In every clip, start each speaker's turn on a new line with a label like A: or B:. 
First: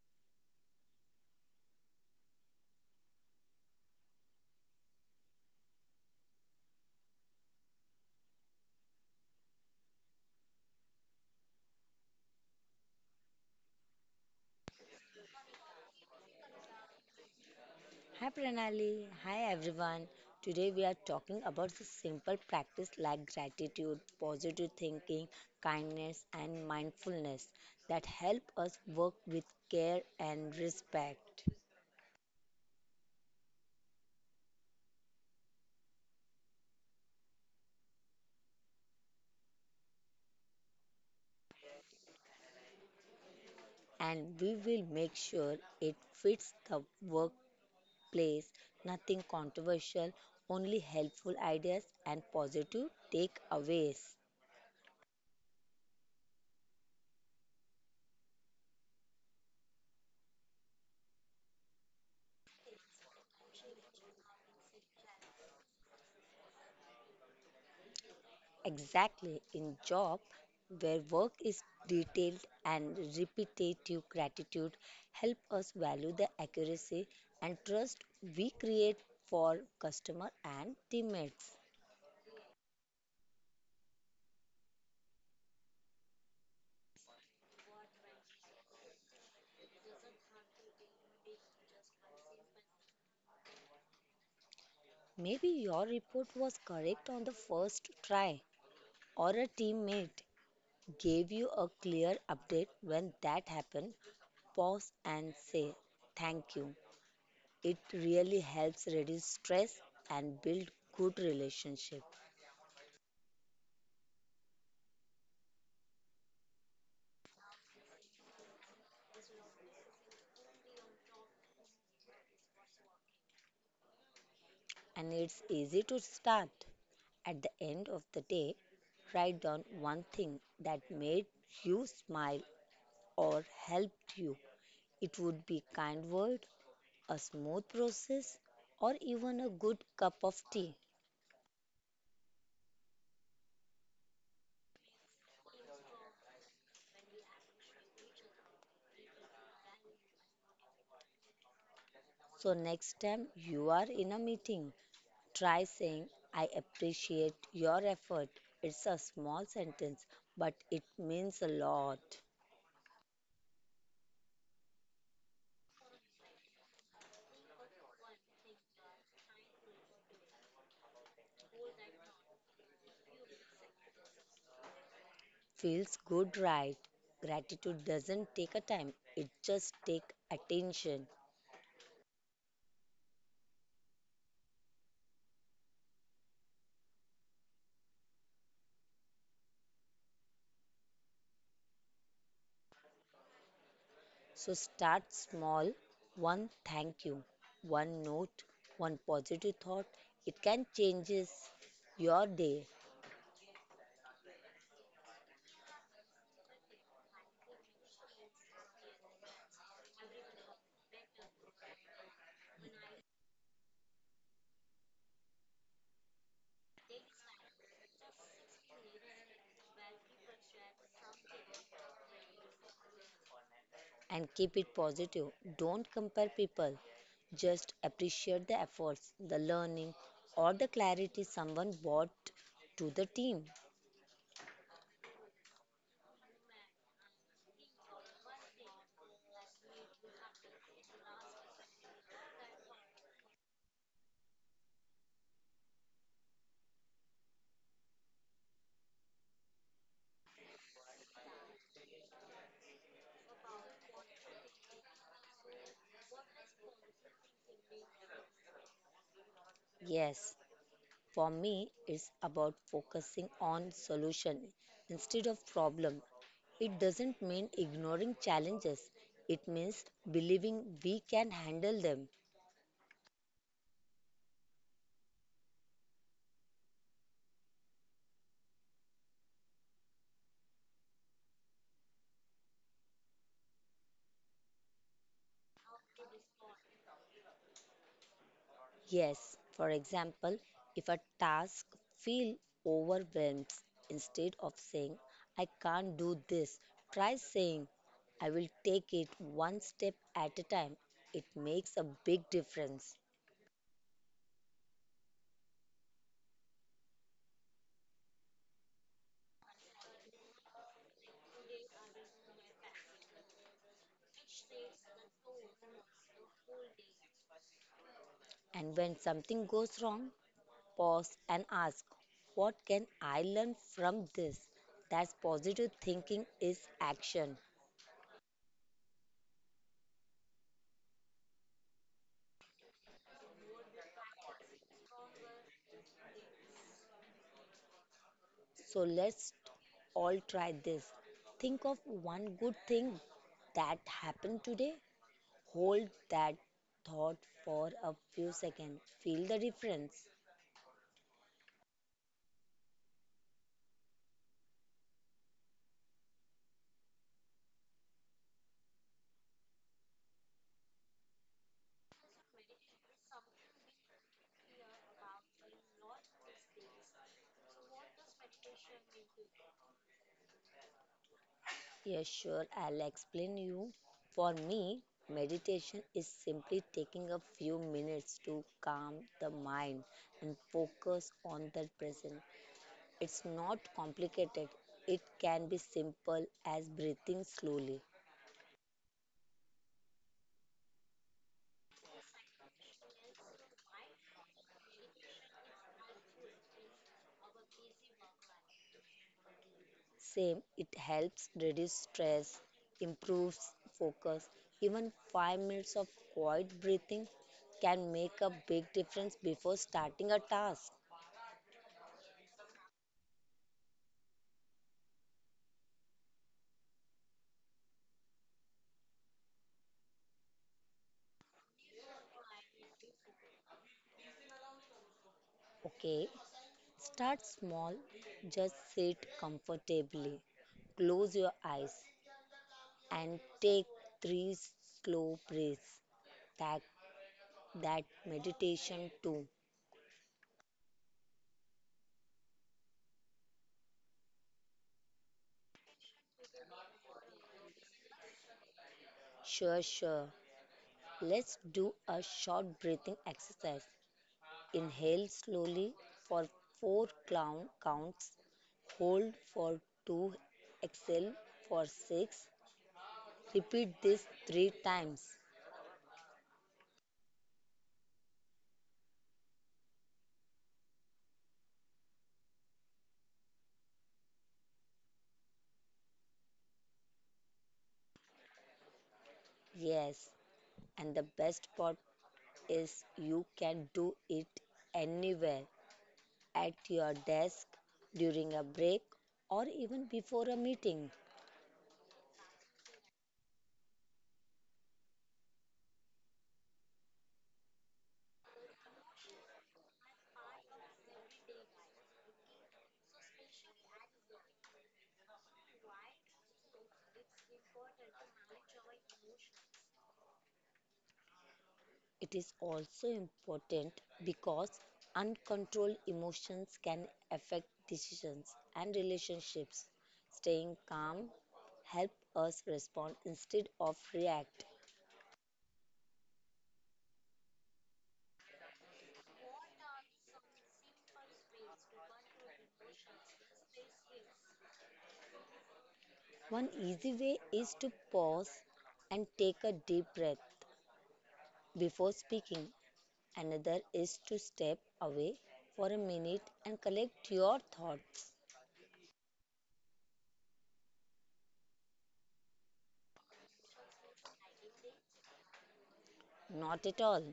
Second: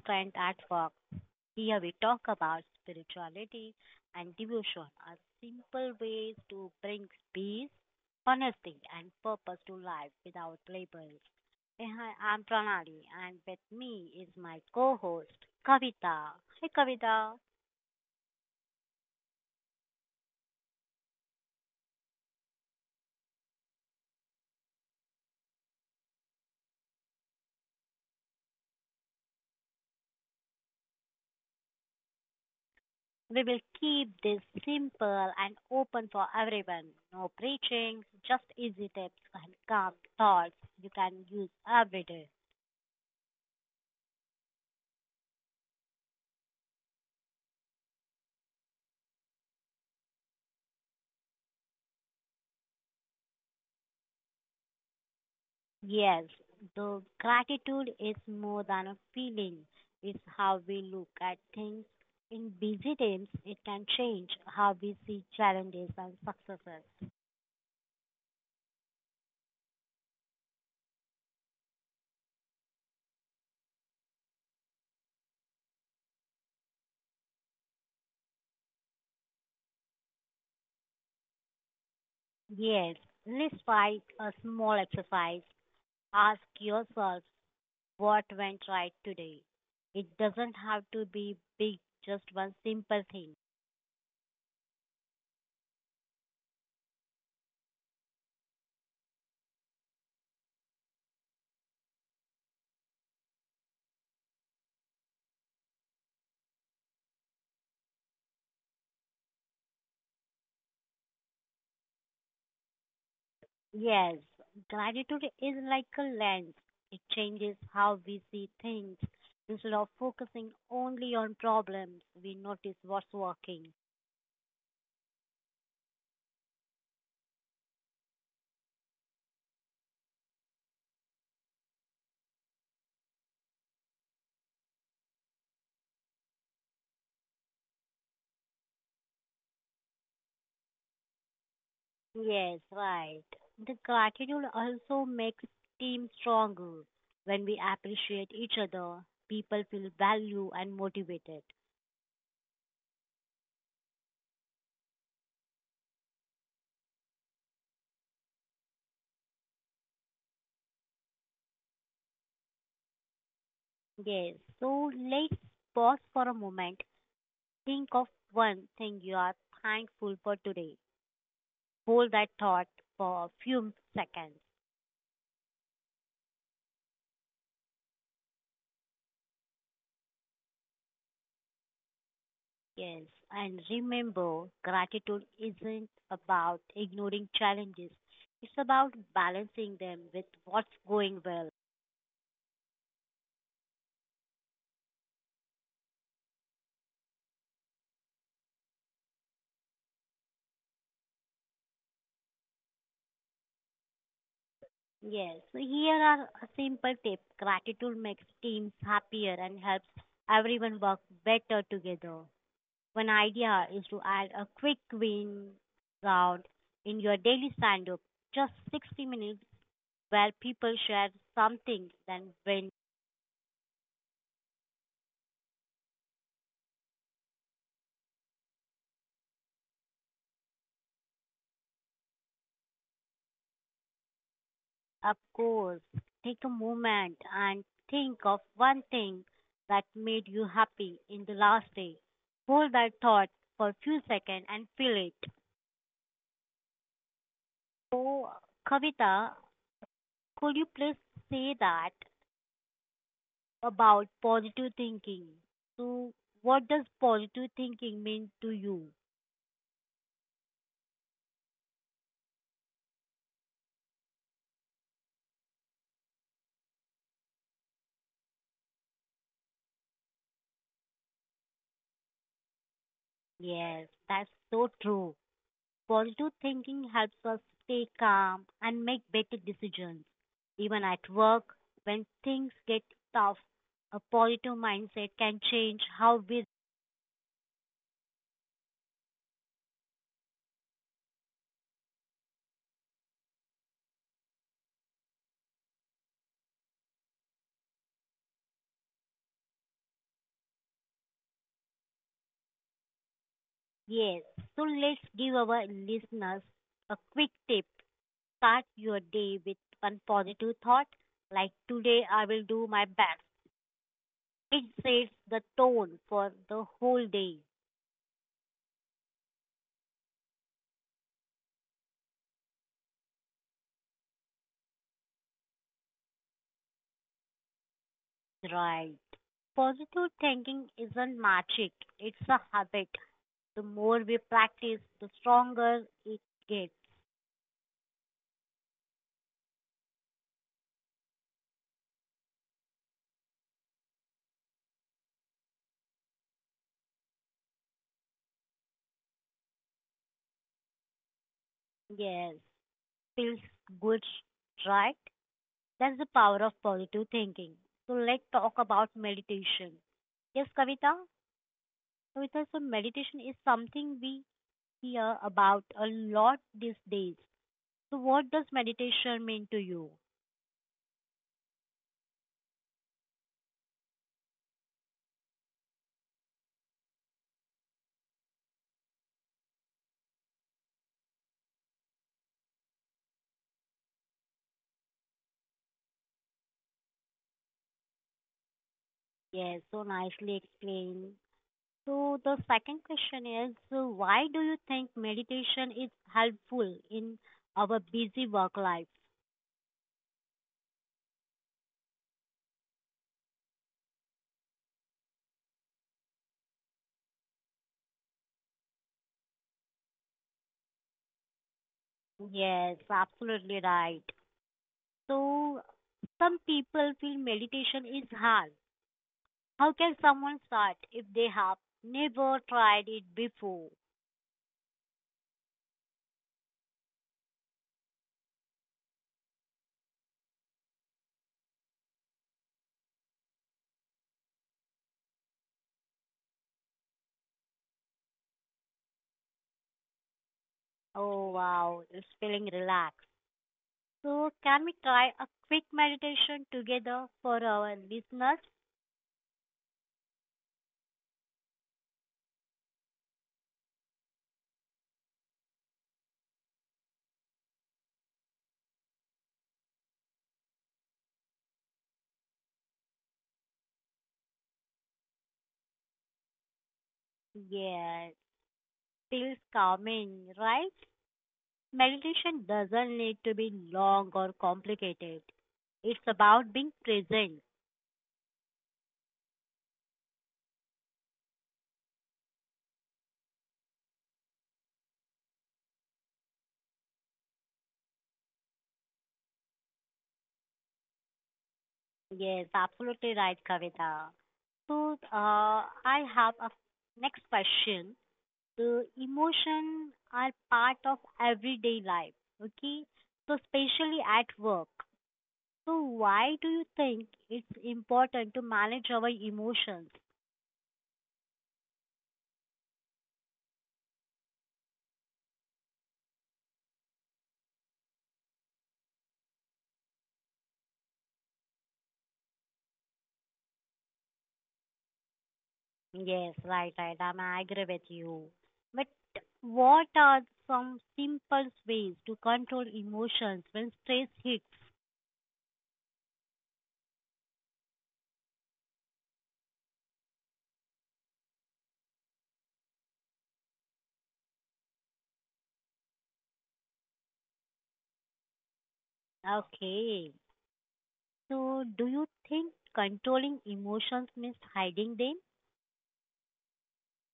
A: Strength at Work. Here we talk about spirituality and devotion as simple ways to bring peace, honesty, and purpose to life without labels. Hey, Hi, I'm Pranali, and with me is my co host, Kavita. Hey, Kavita.
B: Hi Pranali, hi everyone. Today we are talking about the simple practice like gratitude, positive thinking, kindness and mindfulness that help us work with care and respect.
A: We will keep this simple and open for everyone. No preaching, just easy tips and calm thoughts you can use every day.
B: And we will make sure it fits the workplace, nothing controversial, only helpful ideas and positive takeaways.
A: Yes, the gratitude is more than a feeling. It's how we look at things. In busy times, it can change how we see challenges and successes.
B: Exactly, in job where work is detailed and repetitive gratitude help us value the accuracy and trust we create for customer and teammates.
A: Yes, let's try a small exercise. Ask yourself what went right today. It doesn't have to be big, just one simple thing.
B: Maybe your report was correct on the first try or a teammate gave you a clear update when that happened. Pause and say thank you. It really helps reduce stress and build good relationship.
A: Yes, gratitude is like a lens. It changes how we see things. Instead of focusing only on problems, we notice what's working.
B: And it's easy to start. At the end of the day, write down one thing that made you smile or helped you. It would be kind word, a smooth process, or even a good cup of tea.
A: Yes, right. The gratitude also makes team stronger. When we appreciate each other, people feel valued and motivated.
B: So next time you are in a meeting, try saying I appreciate your effort. It's a small sentence, but it means a lot.
A: Yes, so let's pause for a moment. Think of one thing you are thankful for today. Hold that thought for a few seconds.
B: Feels good, right? Gratitude doesn't take a time, it just take attention.
A: Yes, and remember, gratitude isn't about ignoring challenges. It's about balancing them with what's going well.
B: So start small, one thank you, one note, one positive thought. It can changes your day.
A: Yes, so here are a simple tip. Gratitude makes teams happier and helps everyone work better together. One idea is to add a quick win round in your daily stand up, just 60 minutes, where people share something, then win.
B: And keep it positive, don't compare people, just appreciate the efforts, the learning, or the clarity someone brought to the team.
A: Of course, take a moment and think of one thing that made you happy in the last day. Hold that thought for a few seconds and feel it. So, Kavita, could you please say that about positive thinking? So, what does positive thinking mean to you?
B: Yes. For me, it's about focusing on solution instead of problem. It doesn't mean ignoring challenges. It means believing we can handle them.
A: Yes, that's so true. Positive thinking helps us stay calm and make better decisions. Even at work, when things get tough, a positive mindset can change how we.
B: Yes, for example, if a task feel overwhelmed, instead of saying I can't do this, try saying I will take it one step at a time. It makes a big difference.
A: Yes. So let's give our listeners a quick tip. Start your day with one positive thought, like today I will do my best. It sets the tone for the whole day.
B: And when something goes wrong, pause and ask, what can I learn from this? That's positive thinking is action.
A: Right. Positive thinking isn't magic, it's a habit. The more we practice, the stronger it gets.
B: So let's all try this. Think of one good thing that happened today. Hold that thought for a few seconds. Feel the difference.
A: Yes, feels good, right? That's the power of positive thinking. So let's talk about meditation. Yes, Kavita? Kavita, so meditation is something we hear about a lot these days. So what does meditation mean to you?
B: Yes, sure, I'll explain you. For me, meditation is simply taking a few minutes to calm the mind and focus on the present. It's not complicated. It can be simple as breathing slowly.
A: Yes, so nicely explained. So the second question is, so why do you think meditation is helpful in our busy work life?
B: Same, it helps reduce stress, improves focus. Even 5 minutes of quiet breathing can make a big difference before starting a task.
A: Yes, absolutely right. So, some people feel meditation is hard. How can someone start if they have never tried it before?
B: Okay, start small. Just sit comfortably. Close your eyes and take 3 slow breaths. That, that meditation too.
A: Oh, wow, it's feeling relaxed. So, can we try a quick meditation together for our listeners?
B: Sure, sure. Let's do a short breathing exercise. Inhale slowly for 4 clown counts, hold for 2, exhale for 6. Repeat this 3 times.
A: Yes, feels calming, right? Meditation doesn't need to be long or complicated. It's about being present.
B: Yes, and the best part is you can do it anywhere, at your desk, during a break, or even before a meeting.
A: Yes, absolutely right, Kavita. So, I have a next question. The emotion are part of everyday life, okay? So, especially at work. So, why do you think it's important to manage our emotions?
B: It is also important because uncontrolled emotions can affect decisions and relationships. Staying calm helps us respond instead of react.
A: Yes, right, right. I agree with you. But what are some simple ways to control emotions when stress hits?
B: One easy way is to pause and take a deep breath before speaking. Another is to step away for a minute and collect your thoughts.
A: Okay. So do you think controlling emotions means hiding them?
B: Not at all.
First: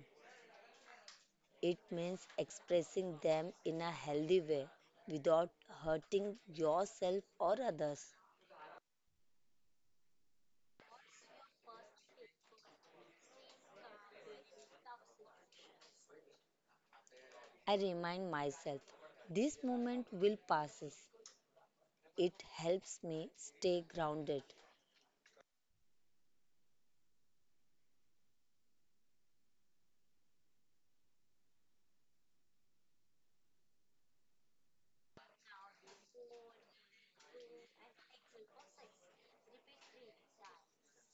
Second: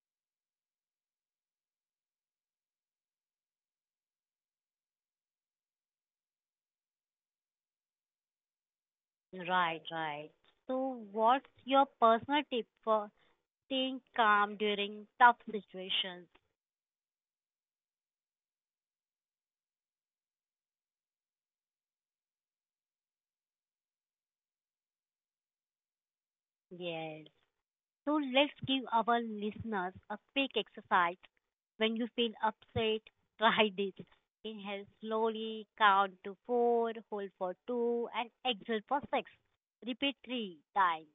B: It means expressing them in a healthy way without hurting yourself or others.
A: Right, right. So what's your personal tip for staying calm during tough situations?
B: I remind myself this moment will pass. It helps me stay grounded.
A: Yes. So let's give our listeners a quick exercise. When you feel upset, try this. Inhale slowly, count to four, hold for two, and exhale for six. Repeat three times.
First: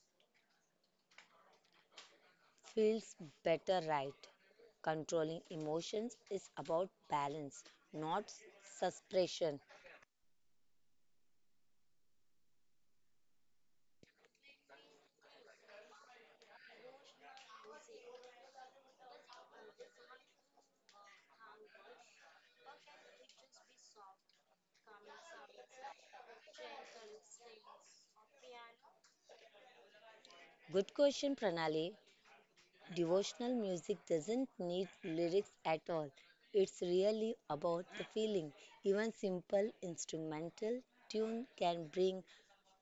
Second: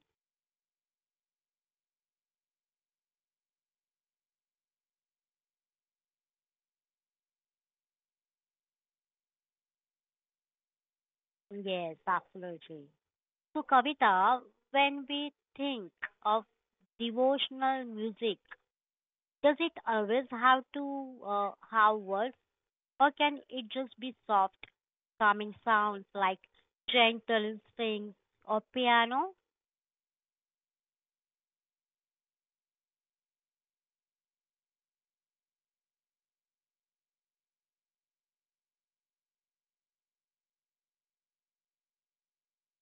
B: Feels better, right? Controlling emotions is about balance, not suppression.
A: Yes, absolutely. So, Kavita, when we think of devotional music, does it always have to have words, or can it just be soft, calming sounds like gentle strings or piano?
B: Good question, Pranali. Devotional music doesn't need lyrics at all. It's really about the feeling. Even simple instrumental tune can bring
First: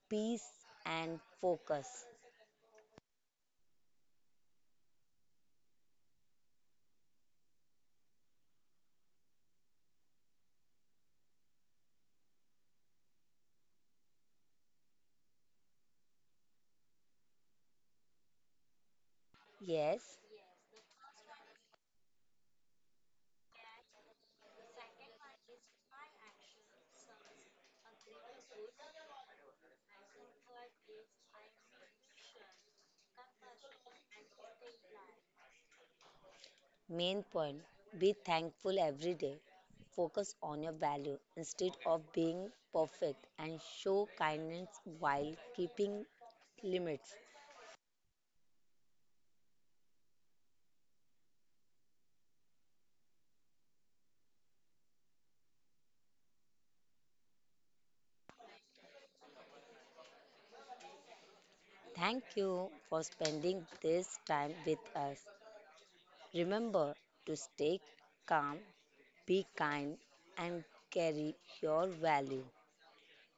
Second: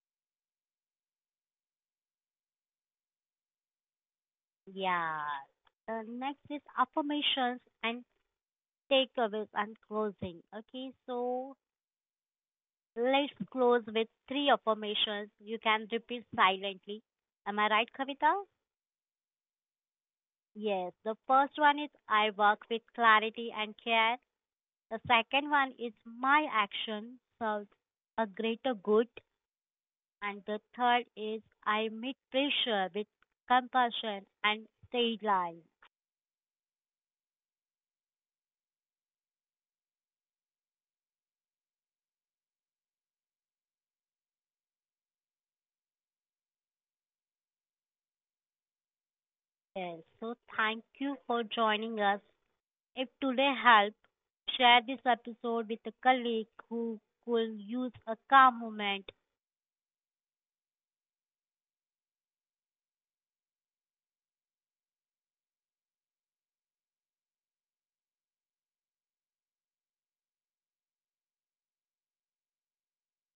B: peace and focus.
A: Yeah. Next is affirmations and takeaways and closing. Okay, so let's close with three affirmations. You can repeat silently. Am I right, Kavita?
B: Yes,
A: Yes, the first one is I work with clarity and care. The second one is my action serves a greater good. And the third is I meet pressure with compassion and say lies.
B: main point, be thankful every day. Focus on your value instead of being perfect and show kindness while keeping limits.
A: Yes, so thank you for joining us. If today helped, share this episode with a colleague who could use a calm moment.
B: Thank you for spending this time with us. Remember to stay calm, be kind, and carry your value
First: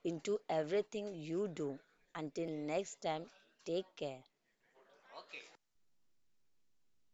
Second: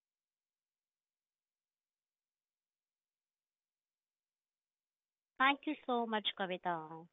B: into everything you do. Until next time, take care.
A: Thank you so much, Kavita.